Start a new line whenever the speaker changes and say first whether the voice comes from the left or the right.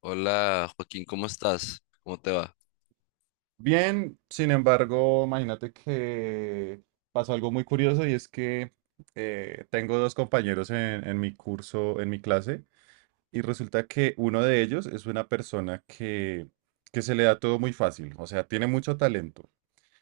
left: Hola Joaquín, ¿cómo estás? ¿Cómo te va?
right: Bien, sin embargo, imagínate que pasó algo muy curioso y es que tengo dos compañeros en mi curso, en mi clase, y resulta que uno de ellos es una persona que se le da todo muy fácil, o sea, tiene mucho talento.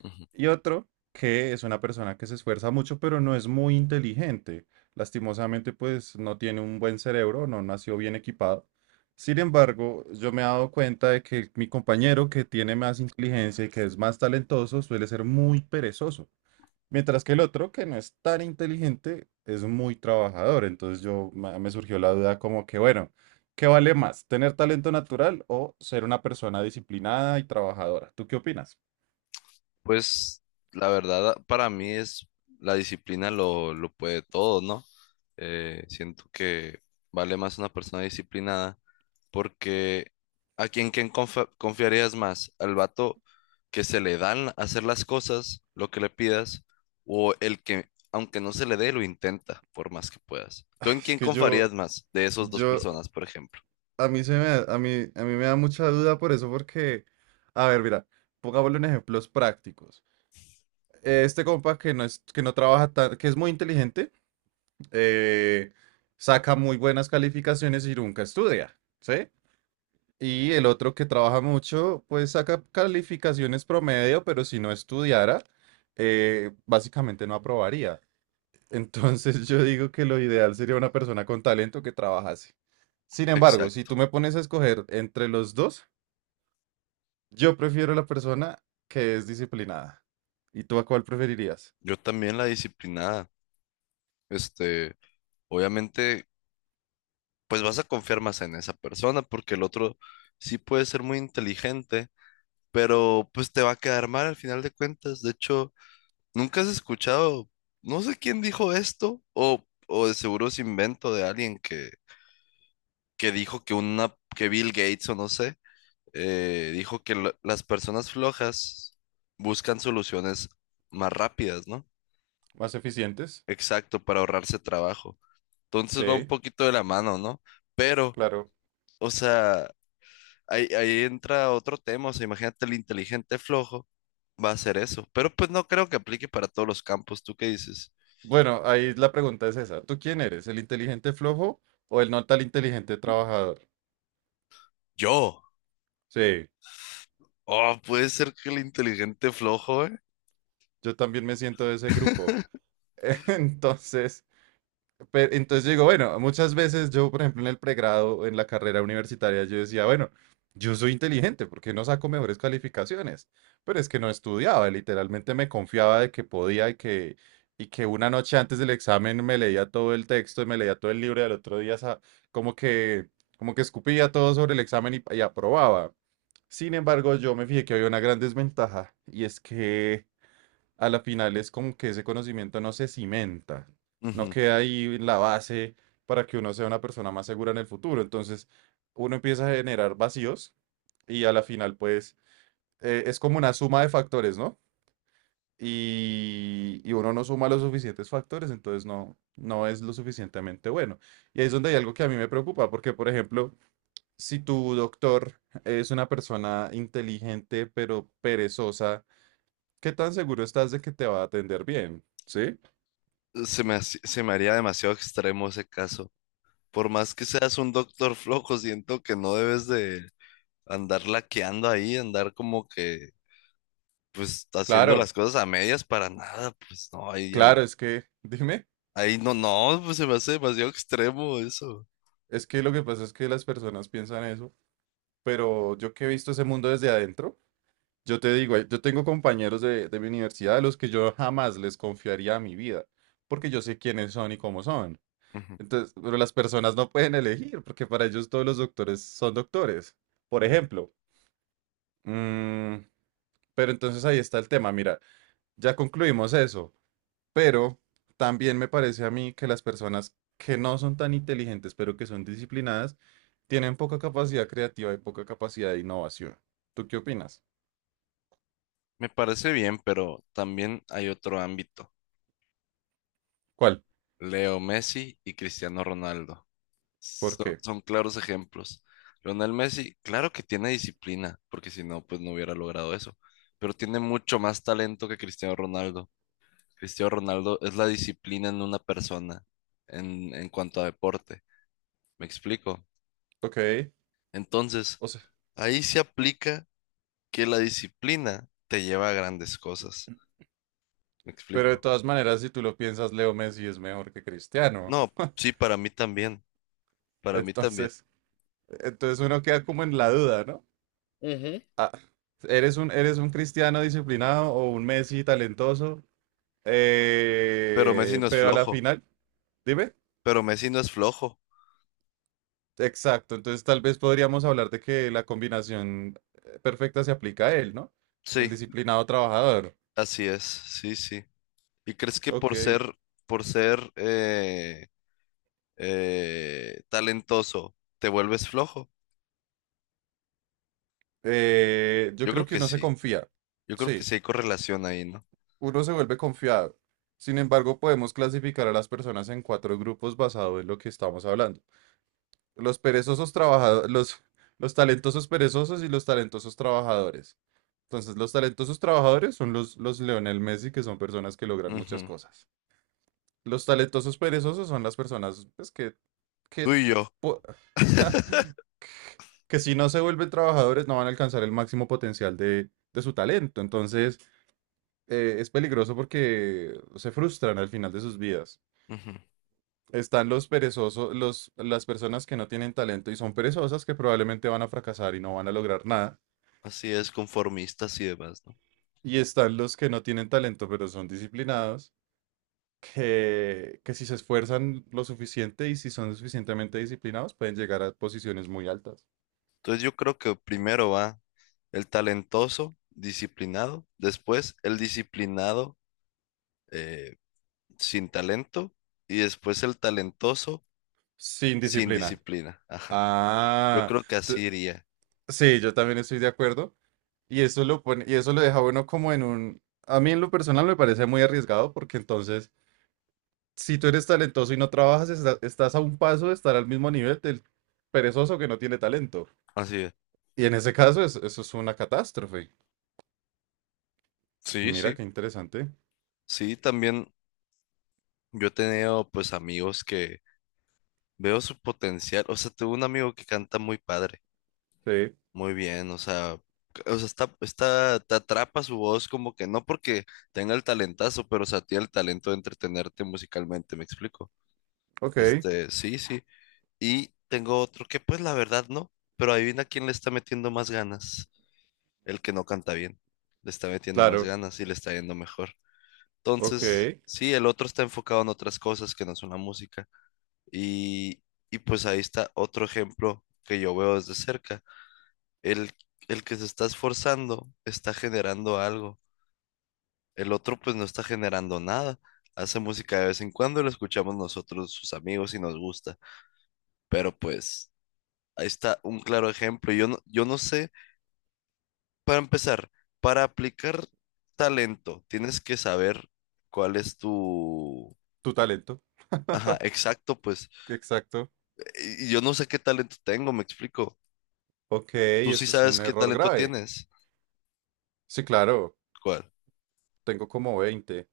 left: Ujú.
right: Y otro que es una persona que se esfuerza mucho, pero no es muy inteligente. Lastimosamente, pues no tiene un buen cerebro, no nació bien equipado. Sin embargo, yo me he dado cuenta de que mi compañero que tiene más inteligencia y que es más talentoso suele ser muy perezoso, mientras que el otro que no es tan inteligente es muy trabajador. Entonces me surgió la duda como que, bueno, ¿qué vale más? ¿Tener talento natural o ser una persona disciplinada y trabajadora? ¿Tú qué opinas?
left: Pues la verdad para mí es la disciplina lo puede todo, ¿no? Siento que vale más una persona disciplinada porque ¿a confiarías más? ¿Al vato que se le dan hacer las cosas, lo que le pidas, o el que aunque no se le dé, lo intenta por más que puedas? ¿Tú
right: Ah,
left: en
right: es
left: quién
right: que
left: confiarías
right: yo,
left: más de esas dos
right: Yo,
left: personas, por ejemplo?
right: a mí me da mucha duda por eso, porque, a ver, mira, pongámosle en ejemplos prácticos. Este compa que no es, que no trabaja tan, que es muy inteligente, eh, saca muy buenas calificaciones y nunca estudia, ¿sí? Y el otro que trabaja mucho, pues saca calificaciones promedio, pero si no estudiara, básicamente no aprobaría. Entonces yo digo que lo ideal sería una persona con talento que trabajase. Sin embargo, si
left: Exacto.
right: tú me pones a escoger entre los dos, yo prefiero la persona que es disciplinada. ¿Y tú a cuál preferirías?
left: Yo también la disciplinada. este, Obviamente, pues vas a confiar más en esa persona porque el otro sí puede ser muy inteligente, pero pues te va a quedar mal al final de cuentas. De hecho, ¿nunca has escuchado? No sé quién dijo esto, o de seguro es invento de alguien que dijo que una, que Bill Gates o no sé, dijo que las personas flojas buscan soluciones más rápidas, ¿no?
right: ¿Más eficientes?
left: Exacto, para ahorrarse trabajo. Entonces va un
right: Sí,
left: poquito de la mano, ¿no? Pero
right: claro.
left: o sea, ahí entra otro tema. O sea, imagínate el inteligente flojo va a hacer eso. Pero pues no creo que aplique para todos los campos. ¿Tú qué dices?
right: Bueno, ahí la pregunta es esa. ¿Tú quién eres? ¿El inteligente flojo o el no tan inteligente trabajador?
left: Yo.
right: Sí,
left: Oh, puede ser que el inteligente flojo, ¿eh?
right: yo también me siento de ese grupo. Entonces, entonces yo digo, bueno, muchas veces yo, por ejemplo, en el pregrado, en la carrera universitaria, yo decía, bueno, yo soy inteligente, ¿por qué no saco mejores calificaciones? Pero es que no estudiaba, literalmente me confiaba de que podía y que una noche antes del examen me leía todo el texto y me leía todo el libro y al otro día como que, como que escupía todo sobre el examen y aprobaba. Sin embargo, yo me fijé que había una gran desventaja y es que a la final es como que ese conocimiento no se cimenta, no
left: Ujú.
right: queda ahí la base para que uno sea una persona más segura en el futuro. Entonces, uno empieza a generar vacíos y a la final, pues, es como una suma de factores, ¿no? Y uno no suma los suficientes factores, entonces no es lo suficientemente bueno. Y ahí es donde hay algo que a mí me preocupa, porque, por ejemplo, si tu doctor es una persona inteligente pero perezosa, ¿qué tan seguro estás de que te va a atender bien? ¿Sí?
left: Se me haría demasiado extremo ese caso. Por más que seas un doctor flojo, siento que no debes de andar laqueando ahí, andar como que, pues, haciendo
right: Claro,
left: las cosas a medias para nada. Pues no, ahí ya no.
right: claro, es que, dime,
left: Ahí no, no, pues se me hace demasiado extremo eso.
right: es que lo que pasa es que las personas piensan eso, pero yo que he visto ese mundo desde adentro, yo te digo, yo tengo compañeros de mi universidad a los que yo jamás les confiaría mi vida, porque yo sé quiénes son y cómo son.
left: Ujú,
right: Entonces, pero las personas no pueden elegir, porque para ellos todos los doctores son doctores, por
left: ujú.
right: ejemplo. Mm, pero entonces ahí está el tema, mira, ya concluimos eso. Pero también me parece a mí que las personas que no son tan inteligentes, pero que son disciplinadas, tienen poca capacidad creativa y poca capacidad de innovación. ¿Tú qué opinas?
left: Me parece bien, pero también hay otro ámbito.
right: ¿Cuál?
left: Leo Messi y Cristiano Ronaldo.
right: ¿Por qué?
left: Son claros ejemplos. Lionel Messi, claro que tiene disciplina, porque si no, pues no hubiera logrado eso. Pero tiene mucho más talento que Cristiano Ronaldo. Cristiano Ronaldo es la disciplina en una persona en cuanto a deporte. ¿Me explico?
right: Ok,
left: Entonces,
right: o sea,
left: ahí se aplica que la disciplina te lleva a grandes cosas. ¿Me
right: pero de
left: explico?
right: todas maneras, si tú lo piensas, Leo Messi es mejor que Cristiano.
left: No, sí, para mí también, para mí también.
right: Entonces, entonces uno queda como en la duda, ¿no?
left: Ujú.
right: Ah, eres un cristiano disciplinado o un Messi talentoso?
left: Pero Messi no es
right: Pero a la
left: flojo,
right: final, dime.
left: pero Messi no es flojo.
right: Exacto, entonces tal vez podríamos hablar de que la combinación perfecta se aplica a él, ¿no? El
left: Sí,
right: disciplinado trabajador.
left: así es, sí, sí. ¿Y crees que
right: Ok.
left: por ser talentoso te vuelves flojo?
right: Yo
left: Yo
right: creo
left: creo
right: que
left: que
right: uno se
left: sí,
right: confía.
left: yo creo que
right: Sí,
left: sí hay correlación ahí, ¿no?
right: uno se vuelve confiado. Sin embargo, podemos clasificar a las personas en cuatro grupos basado en lo que estamos hablando. Los perezosos trabajadores, los talentosos perezosos y los talentosos trabajadores. Entonces, los talentosos trabajadores son los Lionel Messi, que son personas que logran muchas
left: Ujú.
right: cosas. Los talentosos perezosos son las personas pues, que,
left: Tú
right: que,
left: y yo,
right: po- que si no se vuelven trabajadores no van a alcanzar el máximo potencial de su talento. Entonces es peligroso porque se frustran al final de sus vidas.
left: ujú.
right: Están los perezosos, las personas que no tienen talento y son perezosas que probablemente van a fracasar y no van a lograr nada.
left: Así es, conformistas y demás, ¿no?
right: Y están los que no tienen talento pero son disciplinados, que si se esfuerzan lo suficiente y si son suficientemente disciplinados pueden llegar a posiciones muy altas.
left: Entonces yo creo que primero va el talentoso, disciplinado, después el disciplinado eh, sin talento y después el talentoso
right: Sin
left: sin
right: disciplina.
left: disciplina. Ajá. Yo
right: Ah,
left: creo que
right: t-
left: así iría.
right: sí, yo también estoy de acuerdo. Y eso lo pone, y eso lo deja bueno como en un. A mí en lo personal me parece muy arriesgado porque entonces, si tú eres talentoso y no trabajas, estás a un paso de estar al mismo nivel del perezoso que no tiene talento.
left: Así es.
right: Y en ese caso, eso es una catástrofe.
left: Sí,
right: Mira
left: sí.
right: qué interesante.
left: Sí, también yo he tenido pues amigos que veo su potencial. O sea, tengo un amigo que canta muy padre.
right: Sí,
left: Muy bien, o sea, o sea, te atrapa su voz como que no porque tenga el talentazo, pero o sea, tiene el talento de entretenerte musicalmente, ¿me explico?
right: ok,
left: Este, sí, sí. Y tengo otro que pues la verdad no, pero adivina quién le está metiendo más ganas, el que no canta bien, le está metiendo más
right: claro,
left: ganas y le está yendo mejor.
right: ok.
left: Entonces, sí, el otro está enfocado en otras cosas que no son la música. Y, y pues ahí está otro ejemplo que yo veo desde cerca. El, el que se está esforzando está generando algo. El otro pues no está generando nada. Hace música de vez en cuando, lo escuchamos nosotros, sus amigos, y nos gusta. Pero pues ahí está un claro ejemplo. Yo no sé, para empezar, para aplicar talento, tienes que saber cuál es tu...
right: Tu talento,
left: Ajá, exacto, pues.
right: exacto.
left: Yo no sé qué talento tengo, me explico.
right: Ok,
left: Tú sí
right: eso es un
left: sabes qué
right: error
left: talento
right: grave.
left: tienes.
right: Sí, claro.
left: ¿Cuál?
right: Tengo como 20.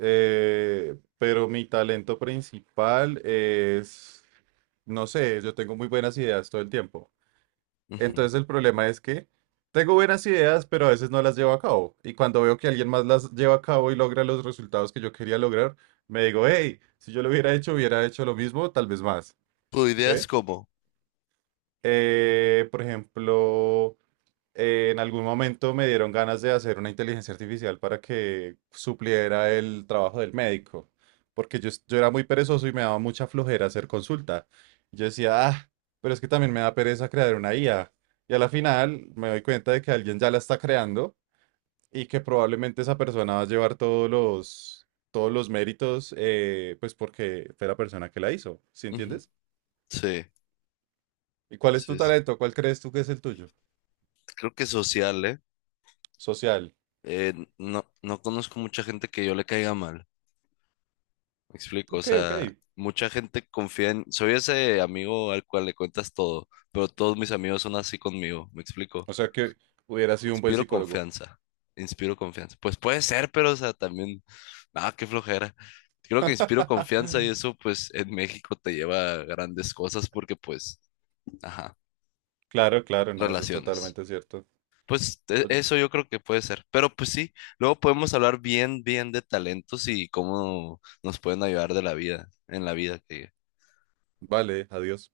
right: Pero mi talento principal es, no sé, yo tengo muy buenas ideas todo el tiempo.
left: Ujú.
right: Entonces el problema es que tengo buenas ideas, pero a veces no las llevo a cabo. Y cuando veo que alguien más las lleva a cabo y logra los resultados que yo quería lograr, me digo, hey, si yo lo hubiera hecho lo mismo, tal vez más.
left: Tu idea
right: ¿Sí?
left: es cómo.
right: Por ejemplo en algún momento me dieron ganas de hacer una inteligencia artificial para que supliera el trabajo del médico, porque yo era muy perezoso y me daba mucha flojera hacer consulta. Yo decía, ah, pero es que también me da pereza crear una IA. Y a la final me doy cuenta de que alguien ya la está creando y que probablemente esa persona va a llevar todos los méritos, pues porque fue la persona que la hizo, ¿sí
left: Ujú.
right: entiendes?
left: Sí,
right: ¿Y cuál es tu
left: sí, sí.
right: talento? ¿Cuál crees tú que es el tuyo?
left: Creo que social, ¿eh?
right: Social.
left: No, no conozco mucha gente que yo le caiga mal. Me explico, o
right: Ok, ok.
left: sea, mucha gente confía en... Soy ese amigo al cual le cuentas todo, pero todos mis amigos son así conmigo. Me explico.
right: O sea que hubiera sido un buen
left: Inspiro
right: psicólogo.
left: confianza. Inspiro confianza. Pues puede ser, pero, o sea, también... Ah, qué flojera. Creo que inspiro confianza y eso, pues, en México te lleva a grandes cosas porque, pues, ajá,
right: Claro, claro, no, eso es
left: relaciones.
right: totalmente cierto.
left: Pues
right: Oye,
left: eso yo creo que puede ser. Pero pues sí, luego podemos hablar bien, bien de talentos y cómo nos pueden ayudar de la vida, en la vida que
right: vale, adiós.